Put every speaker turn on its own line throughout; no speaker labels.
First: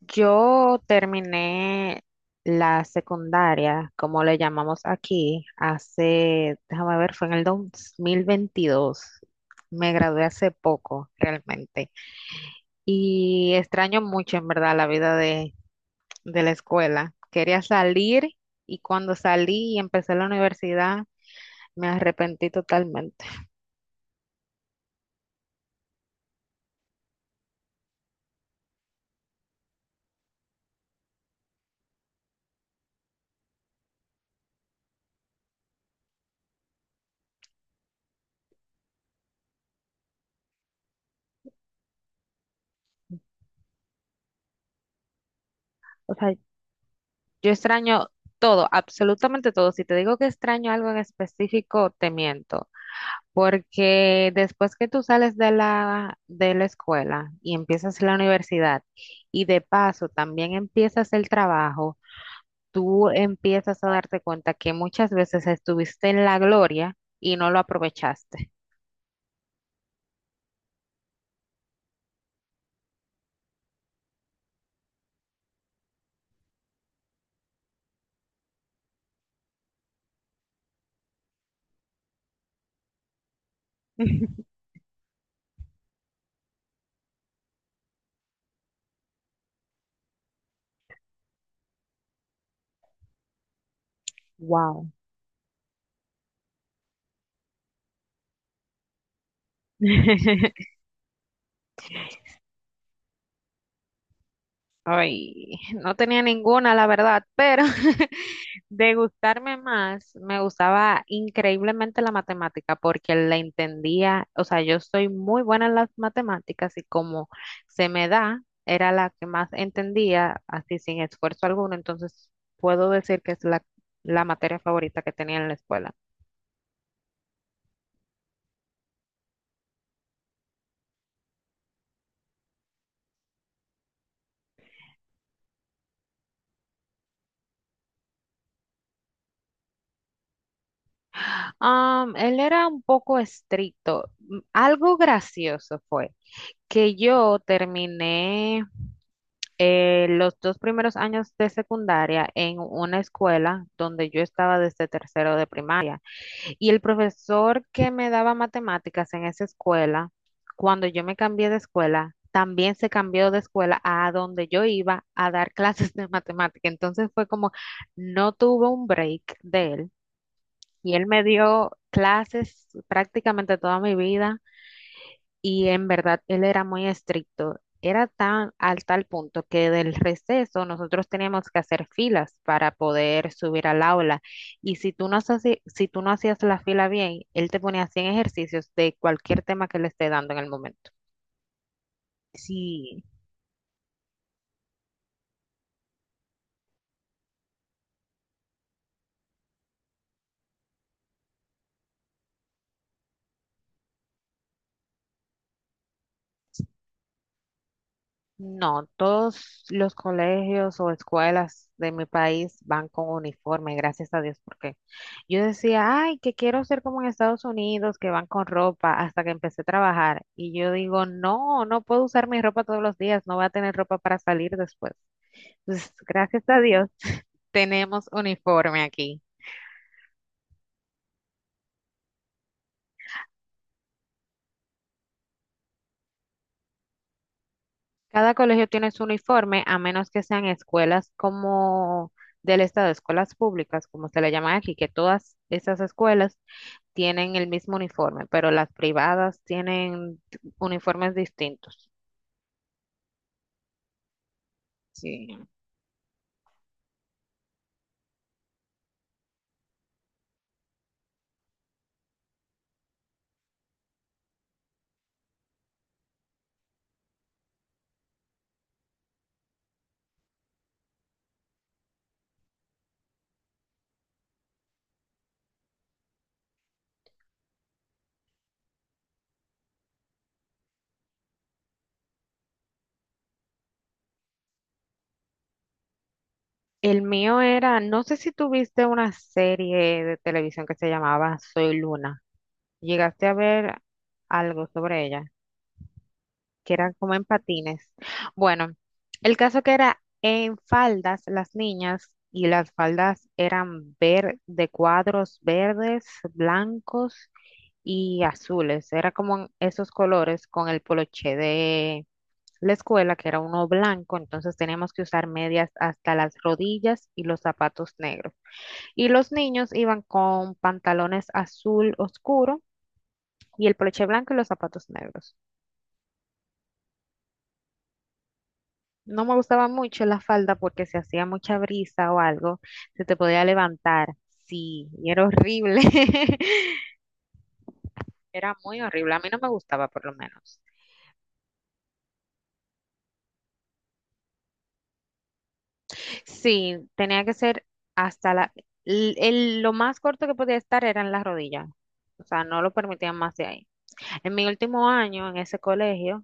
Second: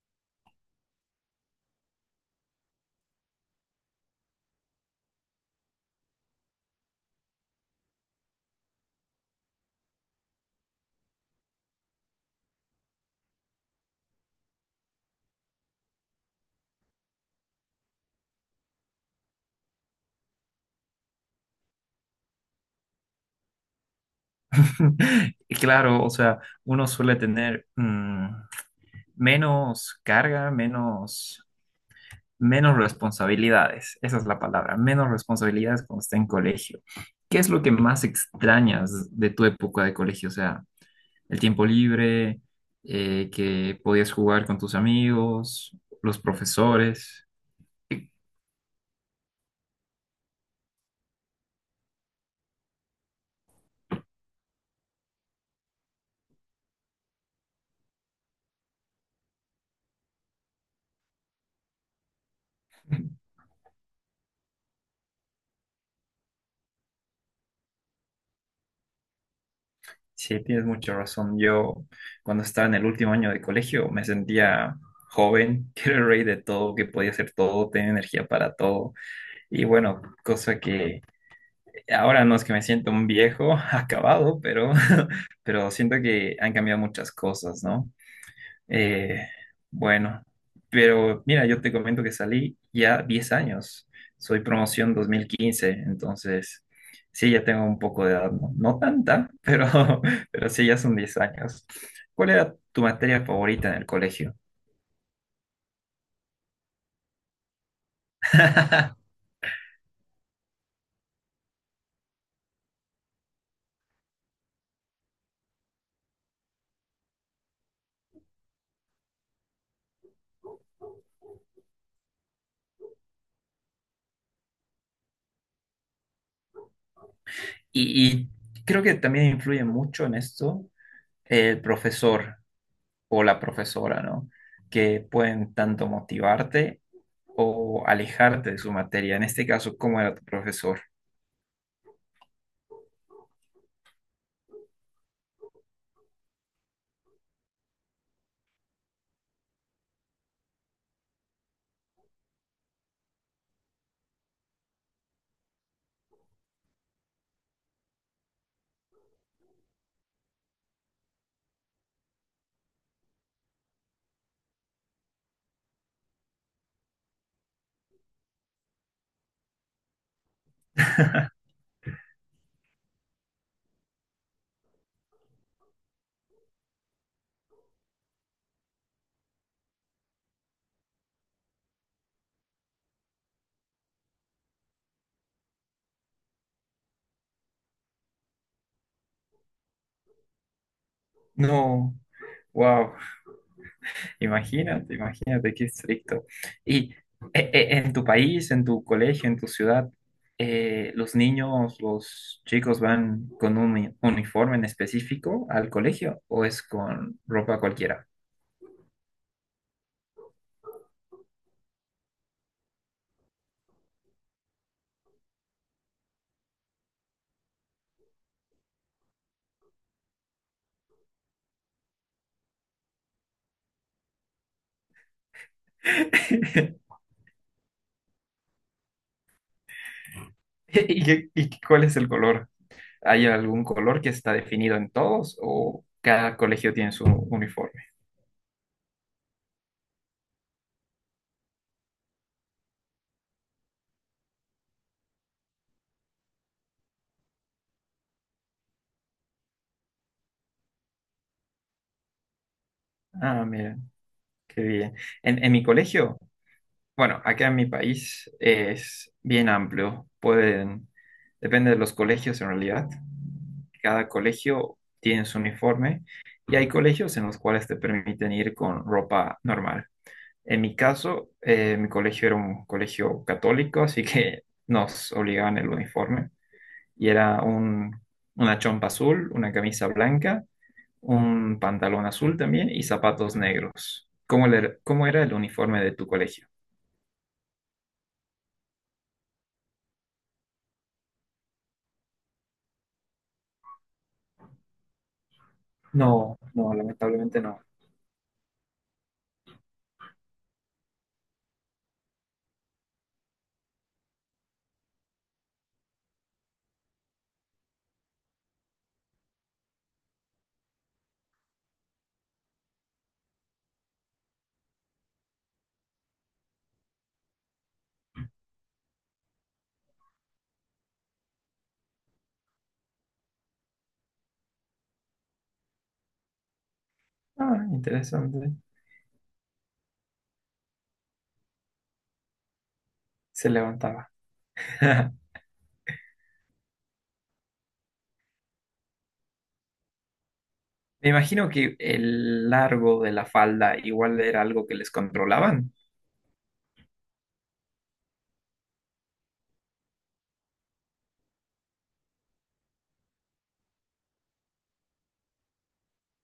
Yo terminé la secundaria, como le llamamos aquí, hace, déjame ver, fue en el 2022. Me gradué hace poco, realmente. Y extraño mucho, en verdad, la vida de la escuela. Quería salir y cuando salí y empecé la universidad, me arrepentí totalmente.
Y claro, o sea, uno suele tener menos carga, menos responsabilidades. Esa es la palabra, menos responsabilidades cuando está en colegio. ¿Qué es lo que más extrañas de tu época de colegio? O sea, el tiempo libre, que podías jugar con tus amigos,
O
los
sea,
profesores.
yo extraño todo, absolutamente todo. Si te digo que extraño algo en específico, te miento. Porque después que tú sales de de la escuela y empiezas la universidad y de paso también empiezas el trabajo, tú empiezas a darte cuenta que muchas veces estuviste en la gloria y no lo aprovechaste.
Sí, tienes mucha razón. Yo, cuando estaba en el último año de colegio, me sentía joven, que era el rey de todo, que podía hacer todo, tenía energía para todo. Y bueno, cosa que ahora no es que me siento un viejo acabado, pero, pero siento que han cambiado muchas cosas, ¿no? Eh, bueno, pero mira, yo te comento que salí ya 10 años. Soy
Wow.
promoción 2015. Entonces sí, ya tengo un poco de edad, no tanta, pero, pero sí, ya son 10 años. ¿Cuál era tu materia favorita en el colegio?
Ay, no tenía ninguna, la verdad, pero de gustarme más, me gustaba increíblemente la matemática porque la entendía, o sea, yo soy muy buena en las matemáticas y como se me da, era la que más entendía, así sin esfuerzo alguno, entonces puedo decir que es la materia favorita que tenía en la escuela.
Y, y creo que también influye mucho en esto el profesor o la profesora, ¿no? Que pueden tanto motivarte o alejarte de su materia. En este caso, ¿cómo era tu profesor?
Él era un poco estricto. Algo gracioso fue que yo terminé los dos primeros años de secundaria en una escuela donde yo estaba desde tercero de primaria. Y el profesor que me daba matemáticas en esa escuela, cuando yo me cambié de escuela, también se cambió de escuela a donde yo iba a dar clases de matemática. Entonces fue como, no tuve un break de él. Y él me dio clases prácticamente toda mi vida y en verdad él era muy estricto. Era tan al tal punto que del receso nosotros teníamos que hacer filas para poder subir al aula. Y si tú no hacías, si tú no hacías la fila bien, él te ponía 100 ejercicios de cualquier tema que le esté dando en el momento.
No, wow,
Sí.
imagínate qué estricto. Y en tu país, en tu colegio, en tu ciudad, ¿los niños, los chicos van con uniforme en específico al colegio o es con ropa cualquiera?
No, todos los colegios o escuelas de mi país van con uniforme, gracias a Dios, porque yo decía, ay, que quiero ser como en Estados Unidos, que van con ropa, hasta que empecé a trabajar. Y yo digo, no, no puedo usar mi ropa todos los días, no voy a tener ropa para salir después. Entonces, gracias a Dios, tenemos uniforme aquí.
¿Y, y cuál es el color? ¿Hay algún color que está definido en todos o cada colegio tiene su uniforme?
Cada colegio tiene su uniforme, a menos que sean escuelas como del estado, escuelas públicas, como se le llama aquí, que todas esas escuelas tienen el mismo uniforme, pero las privadas tienen uniformes distintos.
Ah, mira, qué bien.
Sí.
En mi colegio... Bueno, acá en mi país es bien amplio. Pueden, depende de los colegios en realidad. Cada colegio tiene su uniforme y hay colegios en los cuales te permiten ir con ropa normal. En mi caso, mi colegio era un colegio católico, así que nos obligaban el uniforme. Y era un, una chompa azul, una camisa blanca, un pantalón azul también y zapatos negros. ¿Cómo, cómo era el uniforme de tu colegio?
El mío era, no sé si tuviste una serie de televisión que se llamaba Soy Luna. Llegaste a ver algo sobre ella, que
No,
eran como en
lamentablemente no.
patines. Bueno, el caso que era en faldas las niñas y las faldas eran ver de cuadros verdes, blancos y azules. Era como en esos colores con el poloché de la escuela, que era uno blanco, entonces teníamos que usar medias hasta las rodillas y los zapatos negros. Y los niños iban con pantalones azul oscuro y el broche blanco y los zapatos negros.
Ah, interesante.
No me gustaba mucho la falda porque si hacía mucha brisa o algo, se te podía
Se
levantar.
levantaba.
Sí, y era horrible. Era muy horrible. A mí no me gustaba, por lo menos.
Me imagino que el largo de la falda igual era algo que les controlaban.
Sí, tenía que ser hasta la... lo más corto que podía estar era en la rodilla. O sea, no lo permitían más de ahí. En mi último año en ese colegio,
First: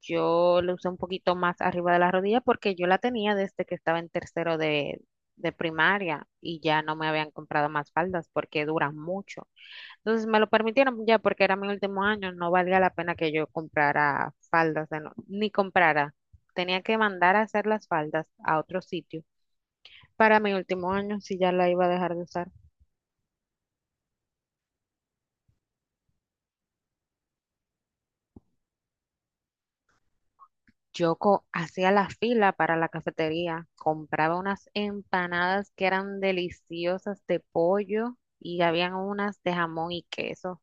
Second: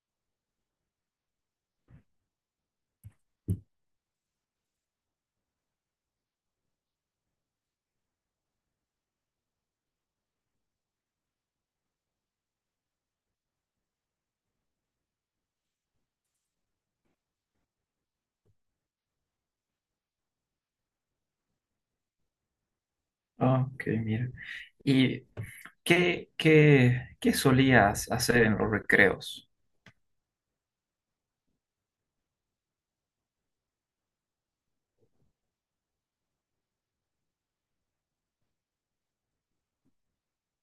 yo lo usé un poquito más arriba de la rodilla porque yo la tenía desde que estaba en tercero de primaria y ya no me habían comprado más faldas porque duran mucho. Entonces me lo permitieron ya porque era mi último año, no valía la pena que yo comprara faldas de ni comprara. Tenía que mandar a hacer las faldas a otro sitio para mi último año si ya la iba a dejar de usar.
Ah, ok, mira. ¿Y qué solías hacer en los recreos?
Hacía la fila para la cafetería, compraba unas empanadas que eran deliciosas de pollo y habían unas de jamón y queso.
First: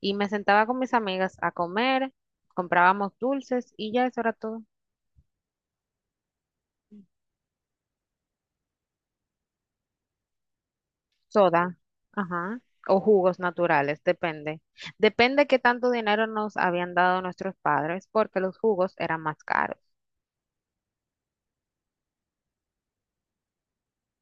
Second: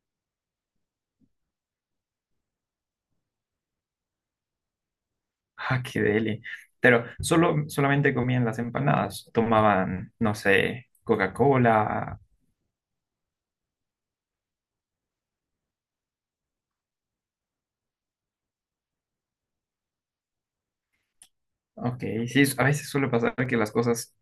Y me sentaba con mis amigas a comer, comprábamos dulces y ya eso era todo.
Ah, qué deli. Pero solamente comían las empanadas. Tomaban, no sé,
Soda,
Coca-Cola.
ajá, o jugos naturales, depende. Depende qué tanto dinero nos habían dado nuestros padres porque los jugos eran más caros.
Ok, sí, a veces suele pasar que las cosas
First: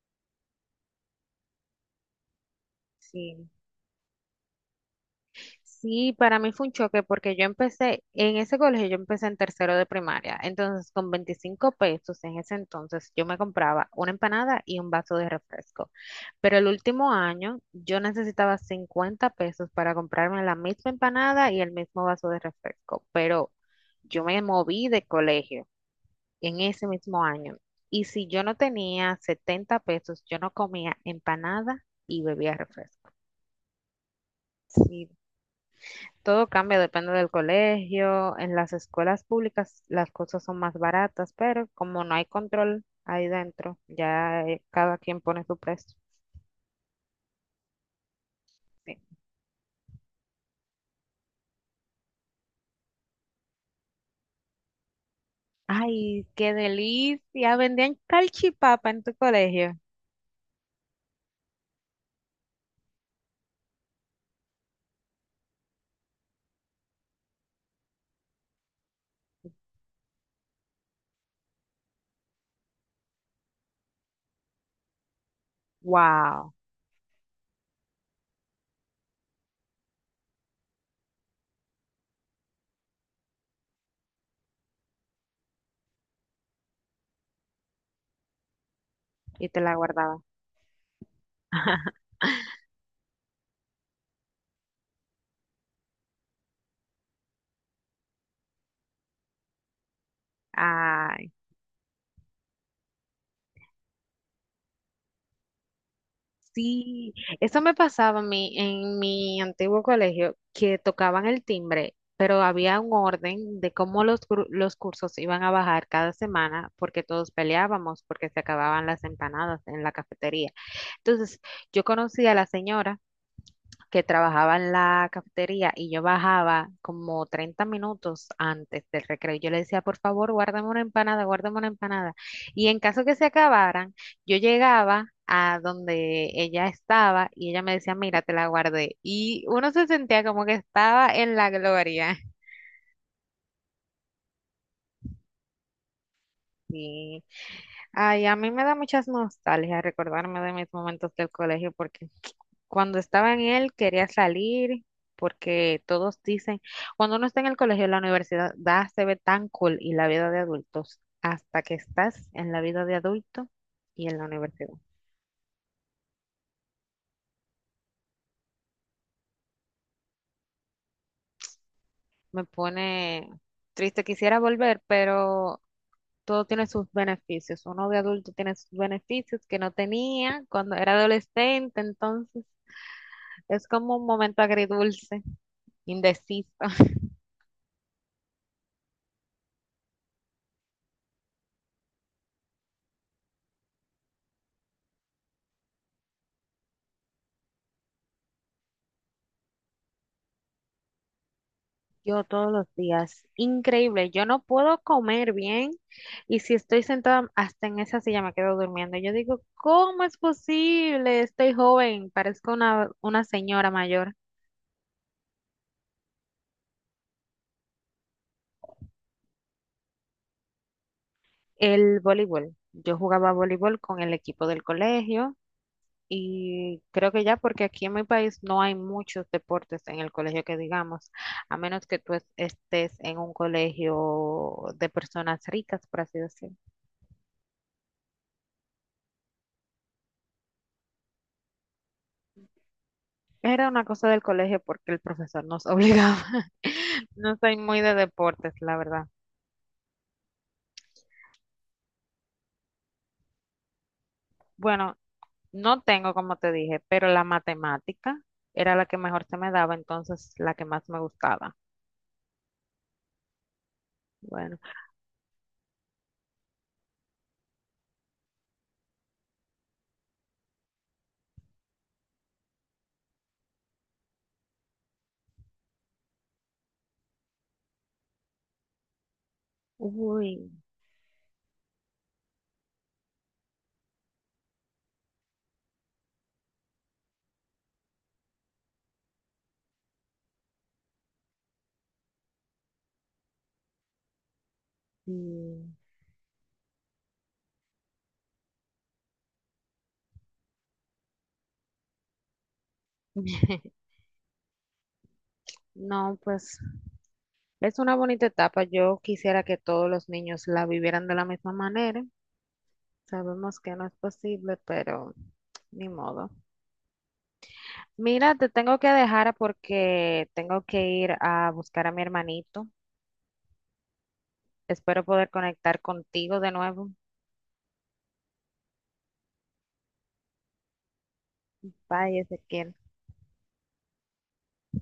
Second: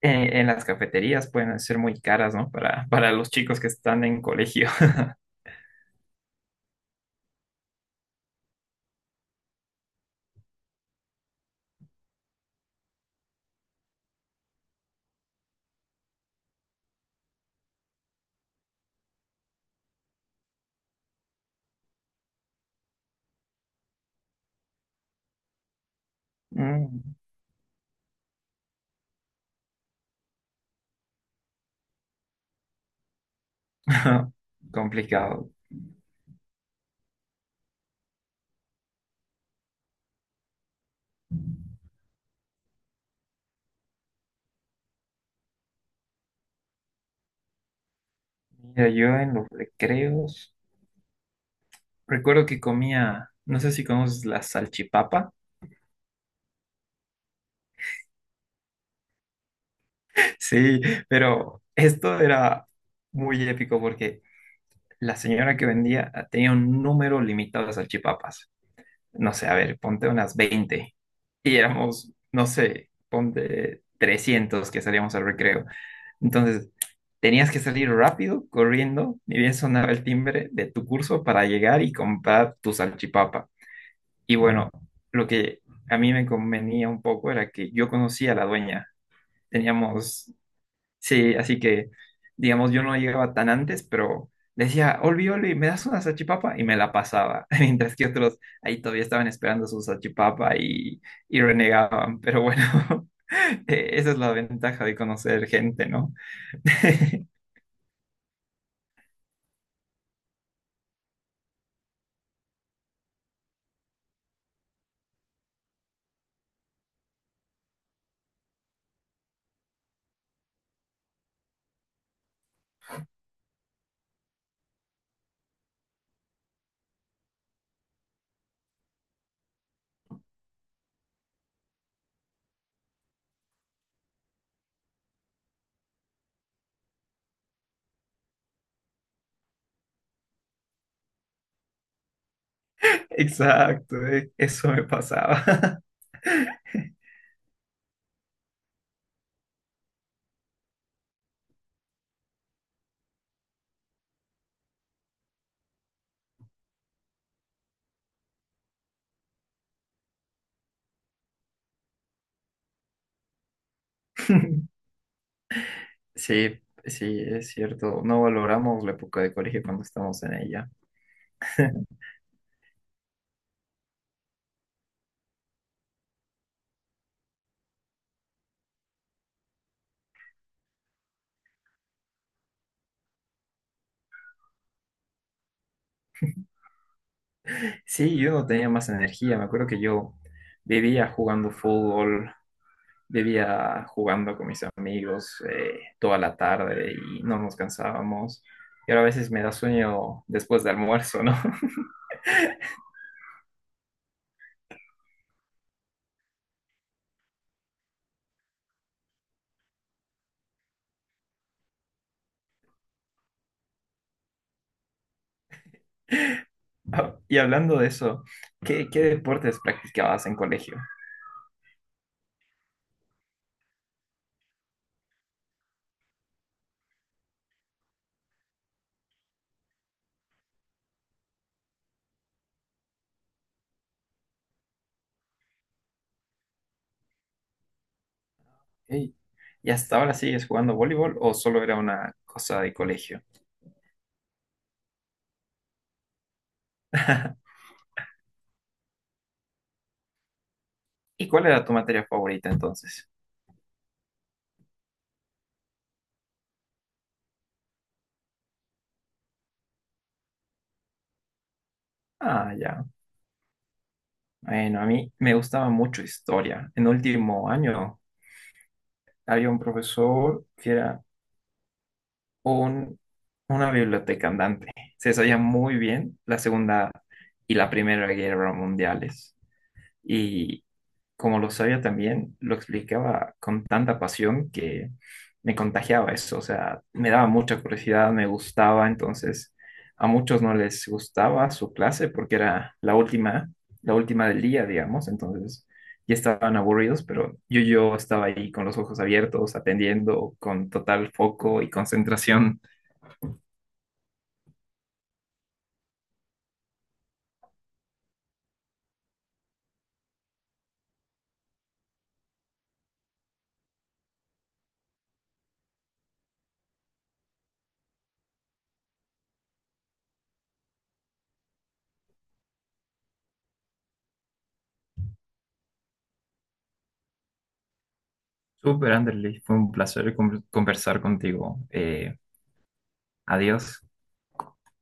en las cafeterías pueden ser muy caras, ¿no? Para los
Sí.
chicos que están en colegio.
Sí, para mí fue un choque porque yo empecé en ese colegio, yo empecé en tercero de primaria. Entonces, con 25 pesos en ese entonces, yo me compraba una empanada y un vaso de refresco. Pero el último año, yo necesitaba 50 pesos para comprarme la misma empanada y el mismo vaso de refresco. Pero yo me moví de colegio en ese
Mm.
mismo año. Y si yo no tenía 70 pesos, yo no comía empanada y bebía refresco. Sí,
Complicado.
todo cambia, depende del colegio. En las escuelas públicas las cosas son más baratas, pero como no hay control ahí dentro, ya cada quien pone su precio.
Mira,
Sí.
yo en los recreos recuerdo que comía, no sé si conoces la salchipapa.
Ay, qué delicia. Vendían calchipapa en tu colegio.
Sí, pero esto era muy épico porque la señora que vendía tenía un número limitado de salchipapas. No sé, a ver, ponte unas 20 y éramos, no sé, ponte 300 que salíamos al recreo.
Wow.
Entonces, tenías que salir rápido, corriendo, ni bien sonaba el timbre de tu curso para llegar y comprar tu salchipapa. Y bueno, lo que a mí me convenía un poco era que yo conocía a la dueña.
Y te la guardaba.
Teníamos. Sí, así que, digamos, yo no llegaba tan antes, pero decía, Olvi, Olvi, ¿me das una salchipapa? Y me la pasaba, mientras que otros ahí todavía estaban esperando su salchipapa
Ay.
y renegaban. Pero bueno, esa es la ventaja de conocer gente, ¿no?
Sí, eso me pasaba a mí en mi antiguo colegio, que tocaban el timbre, pero había un orden de cómo los, los cursos iban a bajar cada semana, porque todos peleábamos, porque se acababan las empanadas en la cafetería. Entonces, yo conocí a la señora que trabajaba en la cafetería y yo bajaba como 30 minutos antes del recreo. Yo le decía, por favor, guárdame una empanada, guárdame una empanada. Y en caso que se acabaran, yo llegaba a donde ella estaba y ella me decía, mira, te la guardé. Y uno se sentía como que estaba en la gloria.
Exacto, eso me pasaba.
Sí. Ay, a mí me da muchas nostalgias recordarme de mis momentos del colegio porque cuando estaba en él quería salir porque todos dicen, cuando uno está en el colegio, la universidad se ve tan cool y la vida de adultos, hasta que estás en la vida de adulto y en la universidad.
Sí, sí, es cierto. No valoramos la época de colegio cuando estamos en ella.
Me pone triste, quisiera volver, pero todo tiene sus beneficios. Uno de adulto tiene sus beneficios que no tenía cuando era adolescente, entonces es como un momento agridulce, indeciso.
Sí, yo no tenía más energía. Me acuerdo que yo vivía jugando fútbol, vivía jugando con mis amigos toda la tarde y no nos cansábamos. Y ahora a veces me da sueño después de almuerzo, ¿no?
Yo todos los días, increíble, yo no puedo comer bien y si estoy sentada hasta en esa silla me quedo durmiendo. Yo digo, ¿cómo es posible? Estoy joven, parezco una señora mayor.
Ah, y hablando de eso, qué deportes practicabas en colegio?
El voleibol, yo jugaba voleibol con el equipo del colegio y creo que ya porque aquí en mi país no hay muchos deportes en el colegio que digamos, a menos que estés en un colegio de personas ricas, por así decirlo.
Ey, ¿y hasta ahora sigues jugando voleibol o solo era una cosa de colegio?
Era una cosa del colegio porque el profesor nos obligaba. No soy muy de deportes, la verdad.
¿Y cuál era tu materia favorita entonces?
Bueno, no tengo, como te dije, pero la matemática era la que mejor se me daba, entonces la que más me gustaba.
Ah, ya.
Bueno,
Bueno, a mí me gustaba mucho historia. En último año había un profesor que era un- una biblioteca andante. Se desarrolla muy bien la Segunda y la Primera Guerra Mundiales.
uy,
Y como lo sabía también, lo explicaba con tanta pasión que me contagiaba eso. O sea, me daba mucha curiosidad, me gustaba. Entonces, a muchos no les gustaba su clase porque era la última del día, digamos.
sí.
Entonces, ya estaban aburridos, pero yo estaba ahí con los ojos abiertos, atendiendo con total foco y concentración.
No, pues es una bonita etapa. Yo quisiera que todos los niños la vivieran de la misma manera. Sabemos que no es posible, pero ni modo. Mira, te tengo que dejar porque tengo que ir a buscar a mi hermanito. Espero poder conectar contigo de nuevo.
Super Anderley, fue un placer conversar contigo.
Bye, Ezequiel.
Adiós.